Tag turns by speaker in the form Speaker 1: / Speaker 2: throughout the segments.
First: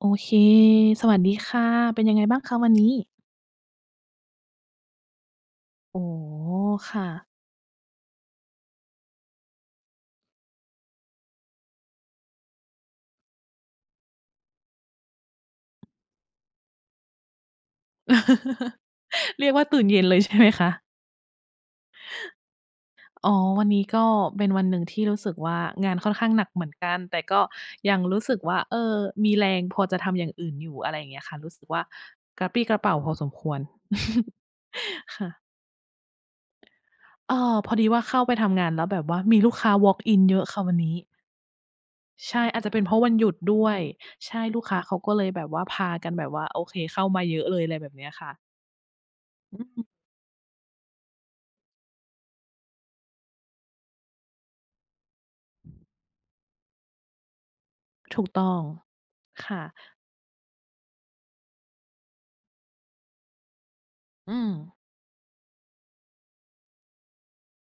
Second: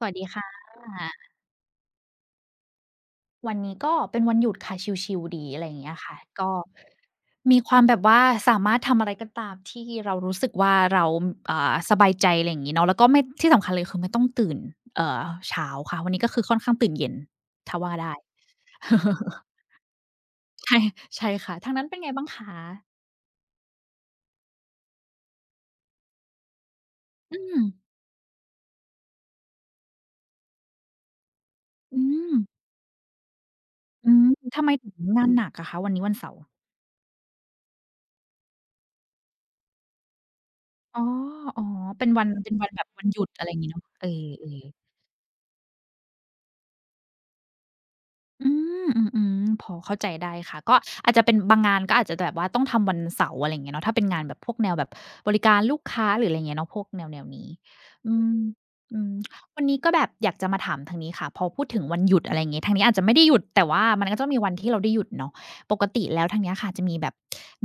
Speaker 1: ส
Speaker 2: โอ
Speaker 1: วัสดี
Speaker 2: เค
Speaker 1: ค่
Speaker 2: สวัส
Speaker 1: ะ
Speaker 2: ดีค่ะ เป็นยังไงบ้างคะ วันนี้?
Speaker 1: วันนี้ก็เป็นวันหยุดค่ะ ชิล ๆ ดี อะไรอย่างเงี้ย
Speaker 2: โอ้
Speaker 1: ค่ะ
Speaker 2: โ
Speaker 1: ก็
Speaker 2: ฮ ค่ะ
Speaker 1: มีความแบบว่าสามารถทำอะไรก็ตามที่เรารู้สึกว่าเรา อ่า สบายใจ อะไรอย่างงี้เนาะ แล้วก็ไม่ ที่สำคัญเลยคือไม่ต้องตื่น เอ่อ เช้าค่ะ วันนี้ก็คือค่อนข้างตื่นเย็น ถ้าว่าได้
Speaker 2: เรียกว่าตื่นเย็นเลยใช่ไหมค
Speaker 1: ใ
Speaker 2: ะ?
Speaker 1: ช่ ๆ ค่ะ ทางนั้นเป็นไงบ้างคะ?
Speaker 2: อ๋อ วันนี้ก็เป็นวันหนึ่งที่รู้สึกว่า งานค่อนข้างหนักเหมือนกัน แต่
Speaker 1: อ
Speaker 2: ก
Speaker 1: ื
Speaker 2: ็
Speaker 1: ม
Speaker 2: ยังรู้สึกว่า เออ มีแรงพอจะทำอย่างอื่นอยู่ อะไรอย่างเงี้ยค่ะ รู้สึกว่า
Speaker 1: อื
Speaker 2: ก
Speaker 1: ม
Speaker 2: ระปรี้กระเปร่าพอสมควร
Speaker 1: อืม ทำไมถึงง
Speaker 2: ค
Speaker 1: า
Speaker 2: ่
Speaker 1: น
Speaker 2: ะ
Speaker 1: หนักอะคะ วันนี้วันเสาร์?
Speaker 2: เอ่อ พอดีว่าเข้าไปทำงานแล้วแบบว่ามีลูกค้าวอล์กอินเยอะค่ะวันนี้
Speaker 1: อ๋อ อ๋อ เป็นวัน
Speaker 2: ใช่
Speaker 1: เป็น
Speaker 2: อาจ
Speaker 1: วั
Speaker 2: จะ
Speaker 1: น
Speaker 2: เป
Speaker 1: แบ
Speaker 2: ็น
Speaker 1: บ
Speaker 2: เพราะ
Speaker 1: วั
Speaker 2: ว
Speaker 1: น
Speaker 2: ัน
Speaker 1: หยุ
Speaker 2: หย
Speaker 1: ด
Speaker 2: ุด
Speaker 1: อะไรอ
Speaker 2: ด
Speaker 1: ย่าง
Speaker 2: ้
Speaker 1: งี
Speaker 2: ว
Speaker 1: ้เน
Speaker 2: ย
Speaker 1: าะ เออ
Speaker 2: ใช่ ลูกค
Speaker 1: ๆ
Speaker 2: ้าเขาก็เลยแบบว่าพากันแบบว่า โอเค เข้ามาเยอะเลย อะไรแบบเนี้ยค่ะ
Speaker 1: อืม อืม
Speaker 2: อ
Speaker 1: ๆ พอ
Speaker 2: ืม
Speaker 1: เข้าใจได้ค่ะ ก็อาจจะเป็นบางงาน ก็อาจจะแบบว่าต้องทำวันเสาร์ อะไรอย่างเงี้ยเนาะ ถ้าเป็นงานแบบพวกแนวแบบบริการลูกค้า หรืออะไรอย่างเงี้ยเนาะ พวกแนว ๆ นี้ อื
Speaker 2: ถูก
Speaker 1: ม
Speaker 2: ต้อง
Speaker 1: อืม
Speaker 2: ค่
Speaker 1: วั
Speaker 2: ะ
Speaker 1: นนี้ก็แบบอยากจะมาถามทางนี้ค่ะ พอพูดถึงวันหยุด อะไรอย่างงี้ ทางนี้อาจจะไม่ได้หยุด แต่ว่ามันก็จะต้อ
Speaker 2: อื
Speaker 1: งมีวันที่เ
Speaker 2: ม
Speaker 1: ราได้หยุดเนาะ ปกติแล้วทางเนี้ยค่ะ จะมีแบบ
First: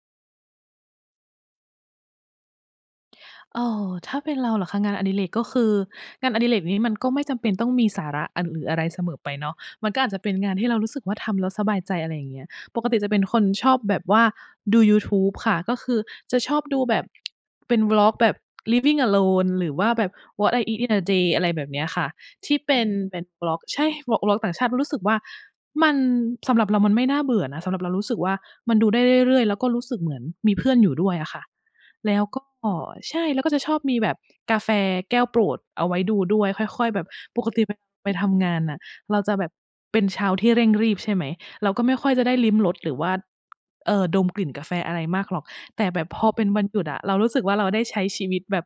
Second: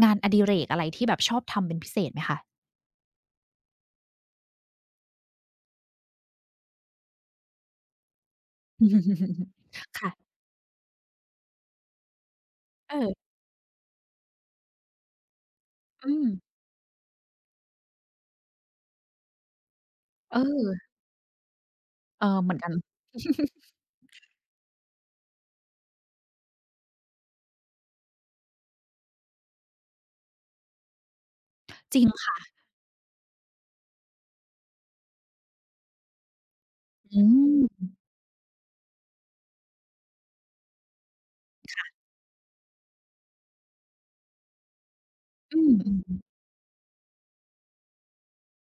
Speaker 1: งานอดิเรกอะไรที่แบบชอบทำเป็นพิเศษไหมคะ?
Speaker 2: เอ่อ ถ้าเป็นเราเหรอคะ งานอดิเรก ก็คือ งานอดิเรกนี้มันก็ไม่จำเป็นต้องมีสาระ อะ หรืออะไรเสมอไปเนาะ มันก็
Speaker 1: ค
Speaker 2: อ
Speaker 1: ่
Speaker 2: า
Speaker 1: ะ
Speaker 2: จจะเป็นงานที่เรารู้สึกว่า ทำแล้วสบายใจ อะไรอย่างเงี้ย ปกต
Speaker 1: เ
Speaker 2: ิจะ
Speaker 1: ออ
Speaker 2: เป็นคนชอบแบบว่าดูยูทูบค่ะ ก็คือ
Speaker 1: อื
Speaker 2: จะ
Speaker 1: ม
Speaker 2: ชอบดูแบบ เป็น Vlog แบบ Living Alone หรือว่าแบบ What I
Speaker 1: เออ
Speaker 2: eat in a day อะไรแบบเนี้ยค่ะ
Speaker 1: เอ่อ
Speaker 2: ท
Speaker 1: เหม
Speaker 2: ี
Speaker 1: ือ
Speaker 2: ่
Speaker 1: นกั
Speaker 2: เป
Speaker 1: น
Speaker 2: ็นแบบ Vlog ใช่ Val Vlog ต่างชาติ เพราะรู้สึกว่า มัน สำหรับเรามันไม่น่าเบื่อนะ สำหรับเรารู้สึกว่ามันดูได้เรื่อย ๆ แล้วก็รู้สึกเหมือนมีเพื่อนอยู่ด้วยอะค่ะ
Speaker 1: จริง
Speaker 2: แล้ว
Speaker 1: ค่
Speaker 2: ก็
Speaker 1: ะ
Speaker 2: ใช่ แล้วก็จะชอบมีแบบกาแฟแก้วโปรดเอาไว้ดูด้วย ค่อย ๆ แบบ
Speaker 1: อื
Speaker 2: ปกติแบบ
Speaker 1: ม
Speaker 2: ไปทำงานน่ะ เราจะแบบเป็นเช้าที่เร่งรีบ ใช่ไหม เรา
Speaker 1: ค
Speaker 2: ก็
Speaker 1: ่
Speaker 2: ไ
Speaker 1: ะ
Speaker 2: ม่ค่อยจะได้ลิ้มรสหรือว่า เอ่อ ดมกลิ่นกาแฟอะไรมากหรอก
Speaker 1: อื
Speaker 2: แต่
Speaker 1: ม
Speaker 2: แบบพ
Speaker 1: ๆ ๆ
Speaker 2: อเป็นวันหยุดอะ เรารู้สึกว่า เราได้ใช้ชีวิตแบบ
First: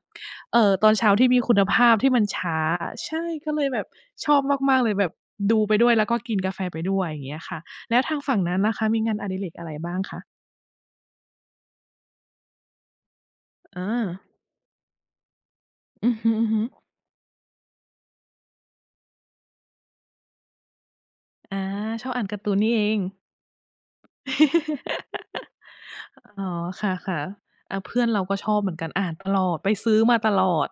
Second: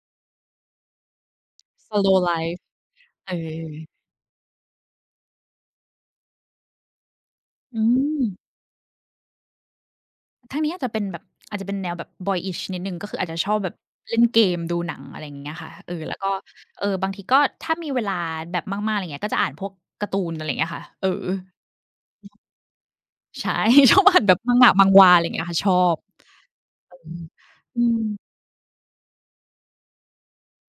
Speaker 2: เอ่อ ตอนเช้าที่มีคุณภา
Speaker 1: ส
Speaker 2: พ
Speaker 1: โ
Speaker 2: ที
Speaker 1: ล
Speaker 2: ่ม
Speaker 1: ว
Speaker 2: ั
Speaker 1: ์
Speaker 2: น
Speaker 1: ไล
Speaker 2: ช้
Speaker 1: ฟ
Speaker 2: า
Speaker 1: ์
Speaker 2: อะ ใช่
Speaker 1: เอ
Speaker 2: ก็เลยแบ
Speaker 1: อ
Speaker 2: บชอบมาก ๆ เลยแบบดูไปด้วย แล้วก็กินกาแฟไปด้วย อย่างเงี้ยค่ะ
Speaker 1: อื
Speaker 2: แล้วทางฝ
Speaker 1: ม
Speaker 2: ั่งนั้นล่ะคะ มีงานอดิเรกอะไรบ้างคะ?
Speaker 1: ทางนี้อาจจะเป็นแบบ อาจจะเป็นแนวแบบ Boyish นิดหนึ่ง ก็คืออาจจะชอบแบบ
Speaker 2: อ
Speaker 1: เล่น
Speaker 2: า
Speaker 1: เกม ดูหนัง อะไรอย่างเงี้ยค่ะ เออ
Speaker 2: อื
Speaker 1: แล
Speaker 2: อ
Speaker 1: ้ว
Speaker 2: ฮ
Speaker 1: ก็
Speaker 2: ึ ๆ
Speaker 1: เอ่อ บางทีก็ถ้ามีเวลาแบบมาก ๆ อะไรอย่างเงี้ย ก็อ่านพวกการ์ตูน อะไรอย่างเงี้ยค่ะ เออ
Speaker 2: อา ชอบอ่านการ์ตูนนี่เอง
Speaker 1: ใช่ ชอบอ่านแบบมังงะ มังฮวา อะไรอย่างเงี้ยค่ะ ชอบ
Speaker 2: อ๋อ ค
Speaker 1: เออ
Speaker 2: ่ะ ๆ อะ
Speaker 1: อื
Speaker 2: เพื่อน
Speaker 1: ม
Speaker 2: เราก็ชอบเหมือนกัน อ่านตลอด ไปซื้อมาตลอด